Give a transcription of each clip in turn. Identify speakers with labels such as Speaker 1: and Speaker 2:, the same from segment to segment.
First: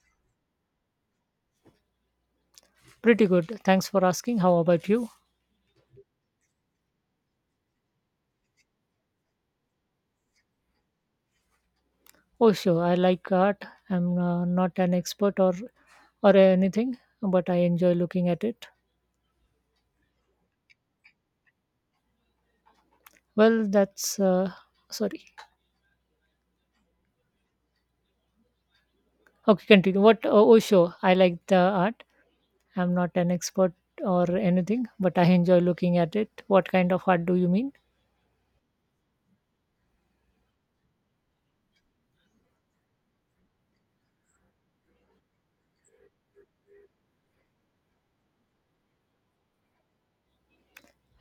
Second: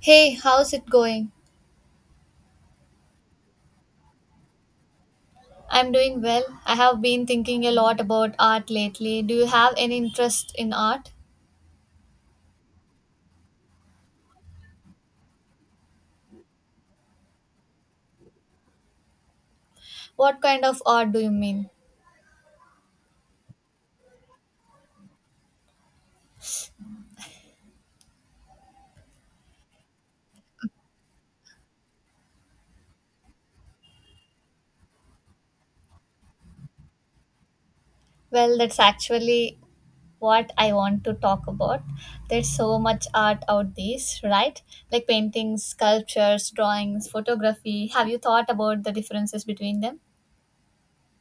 Speaker 1: Hey, how's it going?
Speaker 2: Pretty good. Thanks for asking. How about you?
Speaker 1: I'm doing well. I have been thinking a lot about art lately. Do you have any interest in art?
Speaker 2: Oh, sure. I like art. I'm not an expert or anything, but I enjoy looking at it.
Speaker 1: What kind of art do you mean?
Speaker 2: Well, that's sorry. Okay, continue. What? Oh, sure. I like the art. I'm not an expert or anything, but I enjoy looking at it. What kind of art do you mean?
Speaker 1: Well, that's actually what I want to talk about. There's so much art out these, right? Like paintings, sculptures, drawings, photography. Have you thought about the differences between them?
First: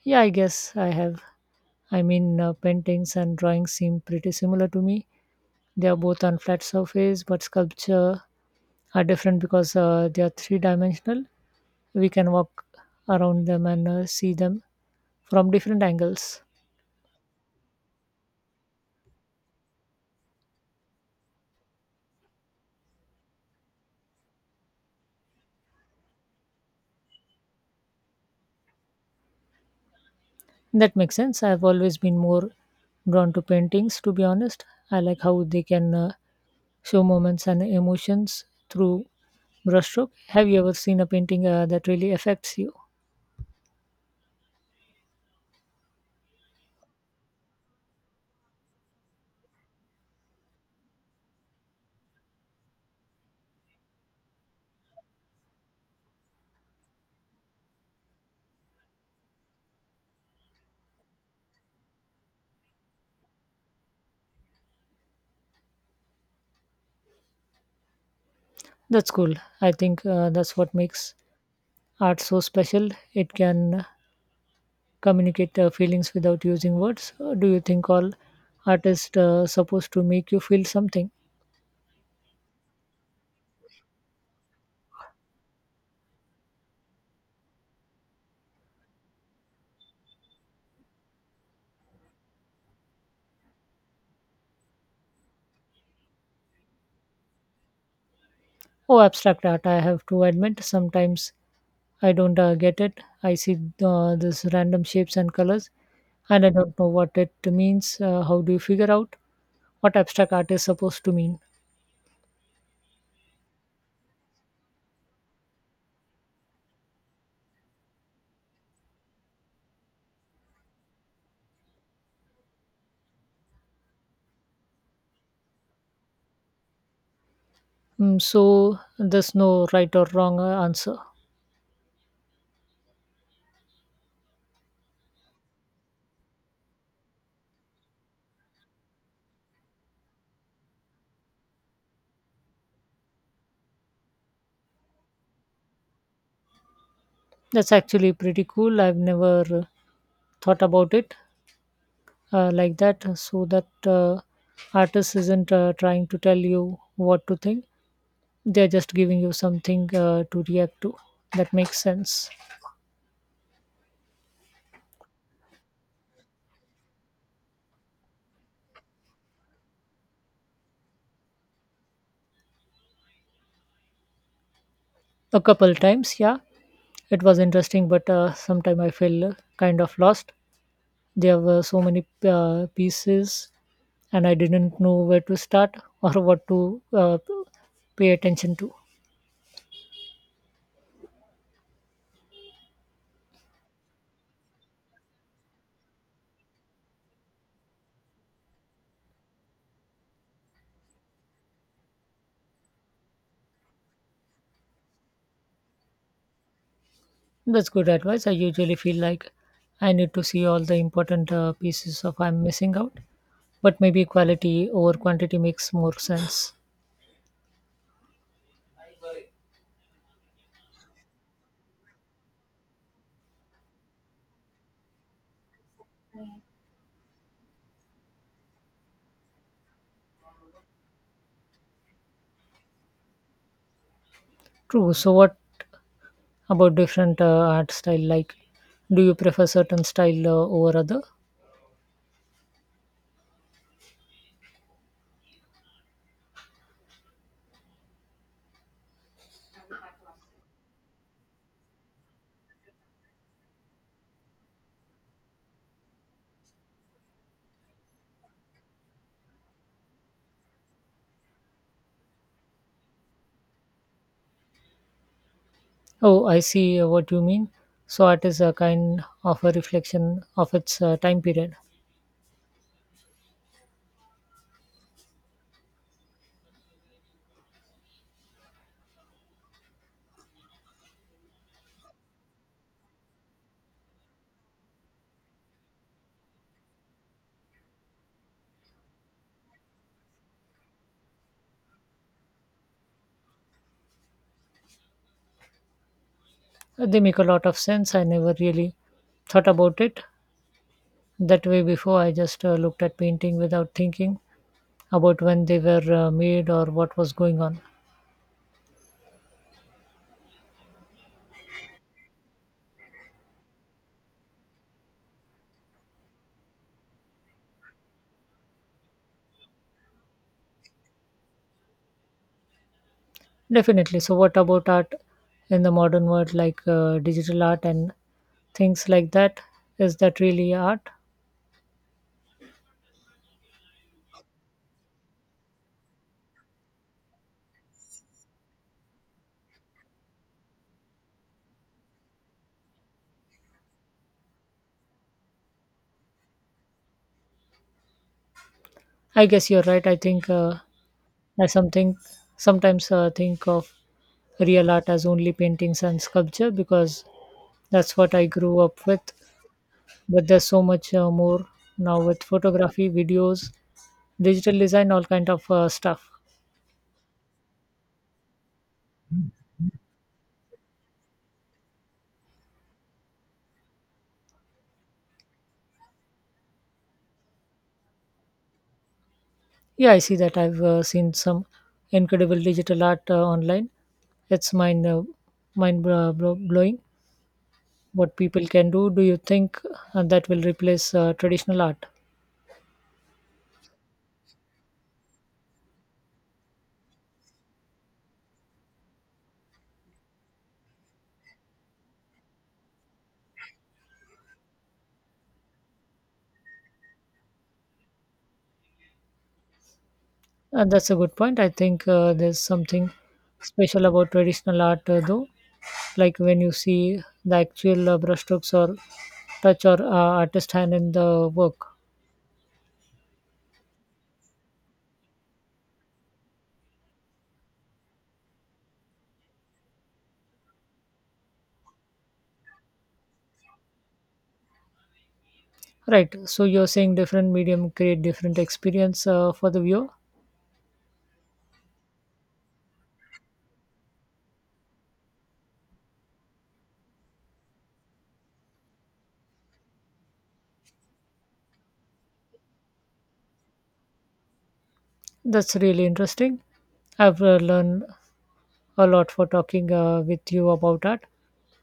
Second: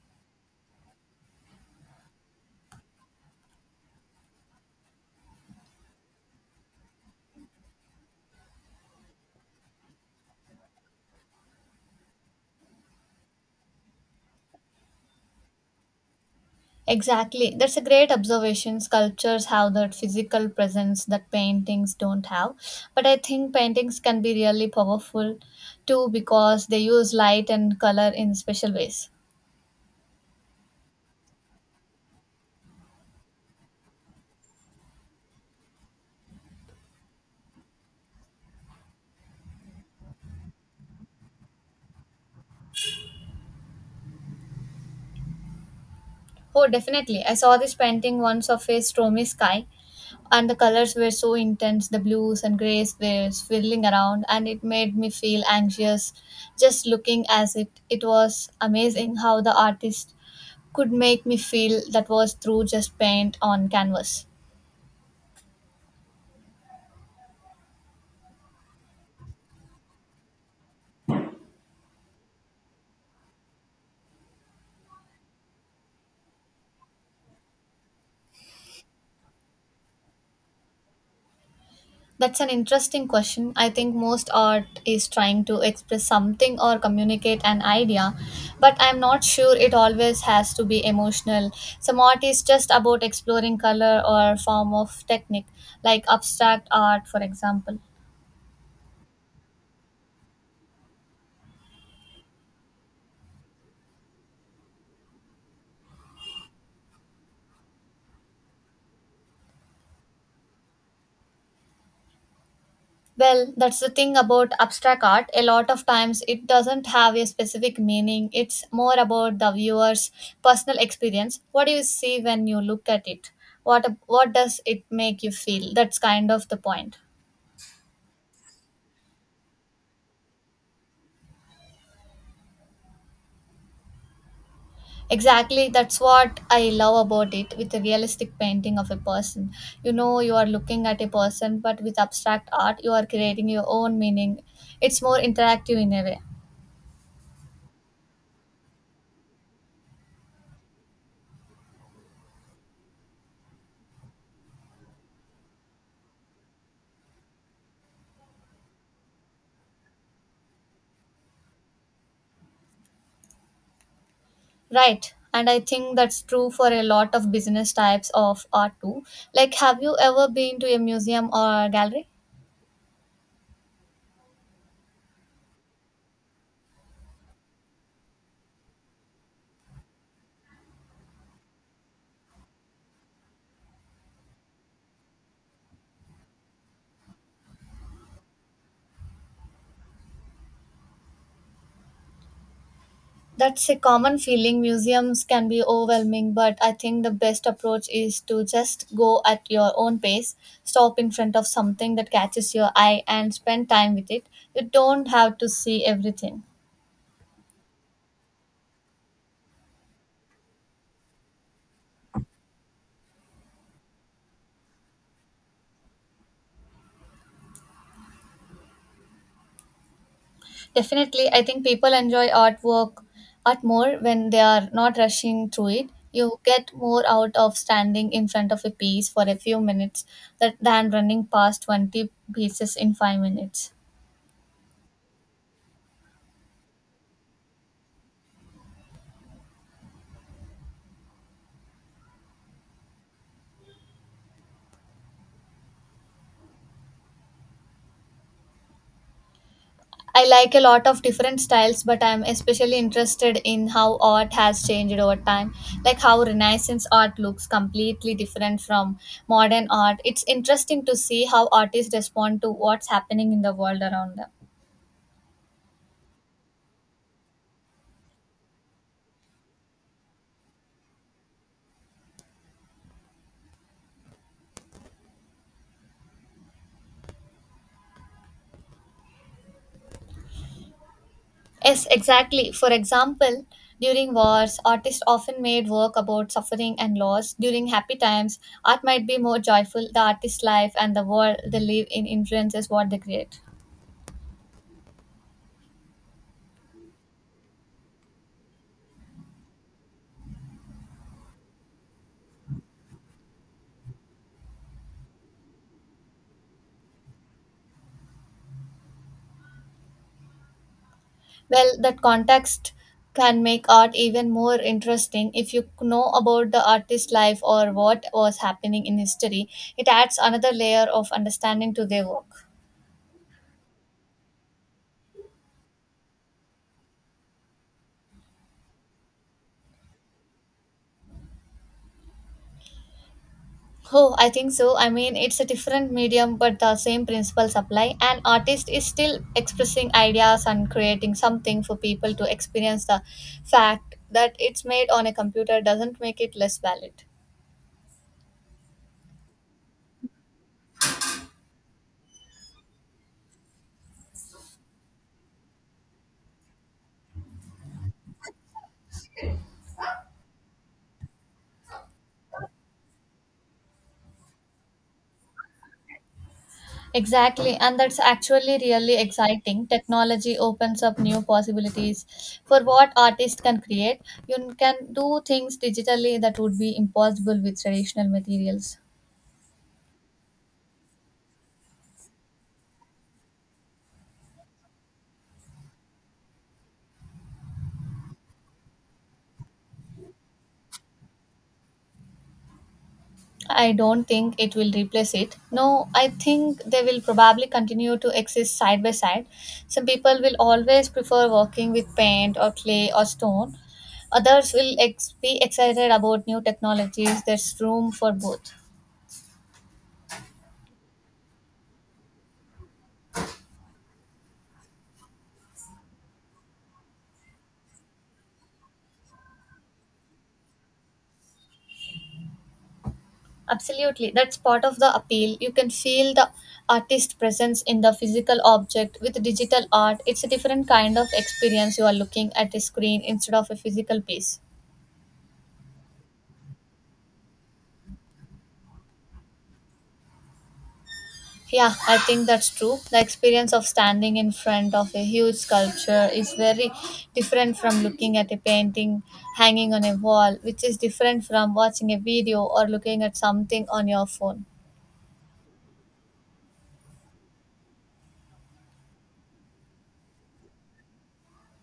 Speaker 2: Yeah, I guess I have. I mean, paintings and drawings seem pretty similar to me. They are both on flat surface, but sculpture are different because they are three dimensional. We can walk around them and see them from different angles.
Speaker 1: Exactly. That's a great observation. Sculptures have that physical presence that paintings don't have. But I think paintings can be really powerful too because they use light and color in special ways.
Speaker 2: That makes sense. I've always been more drawn to paintings, to be honest. I like how they can show moments and emotions through brushstroke. Have you ever seen a painting that really affects you?
Speaker 1: Oh, definitely. I saw this painting once of a stormy sky, and the colors were so intense. The blues and grays were swirling around, and it made me feel anxious just looking at it. It was amazing how the artist could make me feel that was through just paint on canvas.
Speaker 2: That's cool. I think that's what makes art so special. It can communicate feelings without using words. Do you think all artists supposed to make you feel something?
Speaker 1: That's an interesting question. I think most art is trying to express something or communicate an idea, but I'm not sure it always has to be emotional. Some art is just about exploring color or form of technique, like abstract art, for example.
Speaker 2: Oh, abstract art, I have to admit sometimes I don't get it. I see this random shapes and colors, and I don't know what it means. How do you figure out what abstract art is supposed to mean?
Speaker 1: Well, that's the thing about abstract art. A lot of times it doesn't have a specific meaning, it's more about the viewer's personal experience. What do you see when you look at it? What does it make you feel? That's kind of the point.
Speaker 2: Mm, so there's no right or wrong answer.
Speaker 1: Exactly, that's what I love about it with a realistic painting of a person. You know, you are looking at a person, but with abstract art, you are creating your own meaning. It's more interactive in a way,
Speaker 2: That's actually pretty cool. I've never thought about it like that. So that artist isn't trying to tell you what to think; they're just giving you something to react to. That makes sense.
Speaker 1: right? And I think that's true for a lot of business types of art too. Like, have you ever been to a museum or gallery?
Speaker 2: A couple times, yeah. It was interesting, but sometimes I feel kind of lost. There were so many pieces, and I didn't know where to start or what to pay attention to.
Speaker 1: That's a common feeling. Museums can be overwhelming, but I think the best approach is to just go at your own pace, stop in front of something that catches your eye, and spend time with it. You don't have to see everything.
Speaker 2: That's good advice. I usually feel like I need to see all the important pieces of I'm missing out, but maybe quality over quantity makes more sense.
Speaker 1: Definitely, I think people enjoy art more when they are not rushing through it. You get more out of standing in front of a piece for a few minutes that, than running past 20 pieces in 5 minutes.
Speaker 2: True. So, what about different art style? Like, do you prefer certain style over other?
Speaker 1: I like a lot of different styles, but I'm especially interested in how art has changed over time. Like how Renaissance art looks completely different from modern art. It's interesting to see how artists respond to what's happening in the world around them.
Speaker 2: Oh, I see what you mean. So art is a kind of a reflection of its time period.
Speaker 1: Yes, exactly. For example, during wars, artists often made work about suffering and loss. During happy times, art might be more joyful. The artist's life and the world they live in influences what they create.
Speaker 2: They make a lot of sense. I never really thought about it that way before. I just looked at painting without thinking about when they were made or what was going on.
Speaker 1: Well, that context can make art even more interesting if you know about the artist's life or what was happening in history. It adds another layer of understanding to their work.
Speaker 2: Definitely. So what about art in the modern world, like digital art and things like that? Is that really art?
Speaker 1: Oh, I think so. I mean, it's a different medium, but the same principles apply. An artist is still expressing ideas and creating something for people to experience. The fact that it's made on a computer doesn't make it less valid.
Speaker 2: I guess you're right. I think I something sometimes think of real art as only paintings and sculpture because that's what I grew up with. But there's so much more now with photography, videos, digital design, all kind of stuff.
Speaker 1: Exactly, and that's actually really exciting. Technology opens up new possibilities for what artists can create. You can do things digitally that would be impossible with traditional materials.
Speaker 2: Yeah, I see that. I've seen some incredible digital art online. It's mind blowing what people can do. Do you think that will replace traditional art?
Speaker 1: I don't think it will replace it. No, I think they will probably continue to exist side by side. Some people will always prefer working with paint or clay or stone. Others will be excited about new technologies. There's room for both.
Speaker 2: That's a good point. I think there's something special about traditional art, though, like when you see the actual brushstrokes or touch or artist hand in the work.
Speaker 1: Absolutely, that's part of the appeal. You can feel the artist presence in the physical object. With digital art, it's a different kind of experience. You are looking at a screen instead of a physical piece.
Speaker 2: Right. So you're saying different medium create different experience for the viewer.
Speaker 1: Yeah, I think that's true. The experience of standing in front of a huge sculpture is very different from looking at a painting hanging on a wall, which is different from watching a video or looking at something on your phone.
Speaker 2: That's really interesting. I've learned a lot for talking with you about art.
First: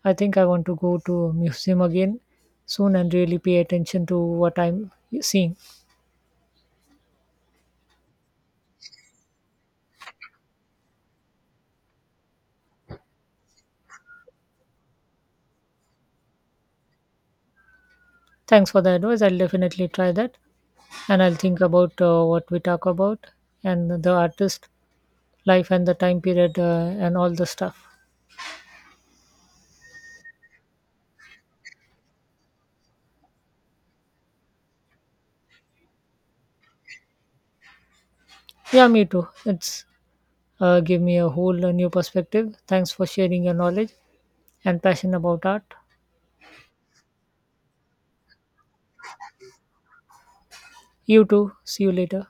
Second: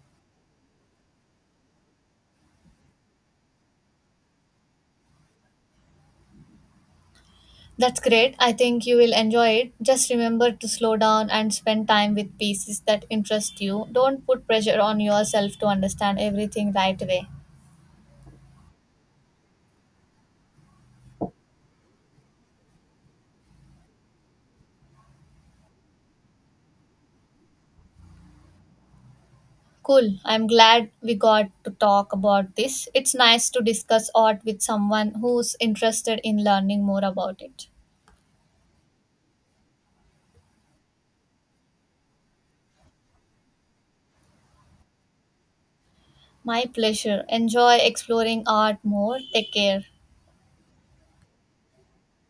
Speaker 2: I think I want to go to a museum again soon and really pay attention to what I'm seeing.
Speaker 1: That's great. I think you will enjoy it. Just remember to slow down and spend time with pieces that interest you. Don't put pressure on yourself to understand everything right away.
Speaker 2: Thanks for the advice. I'll definitely try that. And I'll think about what we talk about and the artist life and the time period and all the stuff.
Speaker 1: Cool. I'm glad we got to talk about this. It's nice to discuss art with someone who's interested in learning more about it.
Speaker 2: Yeah, me too. It's give me a whole new perspective. Thanks for sharing your knowledge and passion about art.
Speaker 1: My pleasure. Enjoy exploring art more. Take care.
Speaker 2: You too. See you later.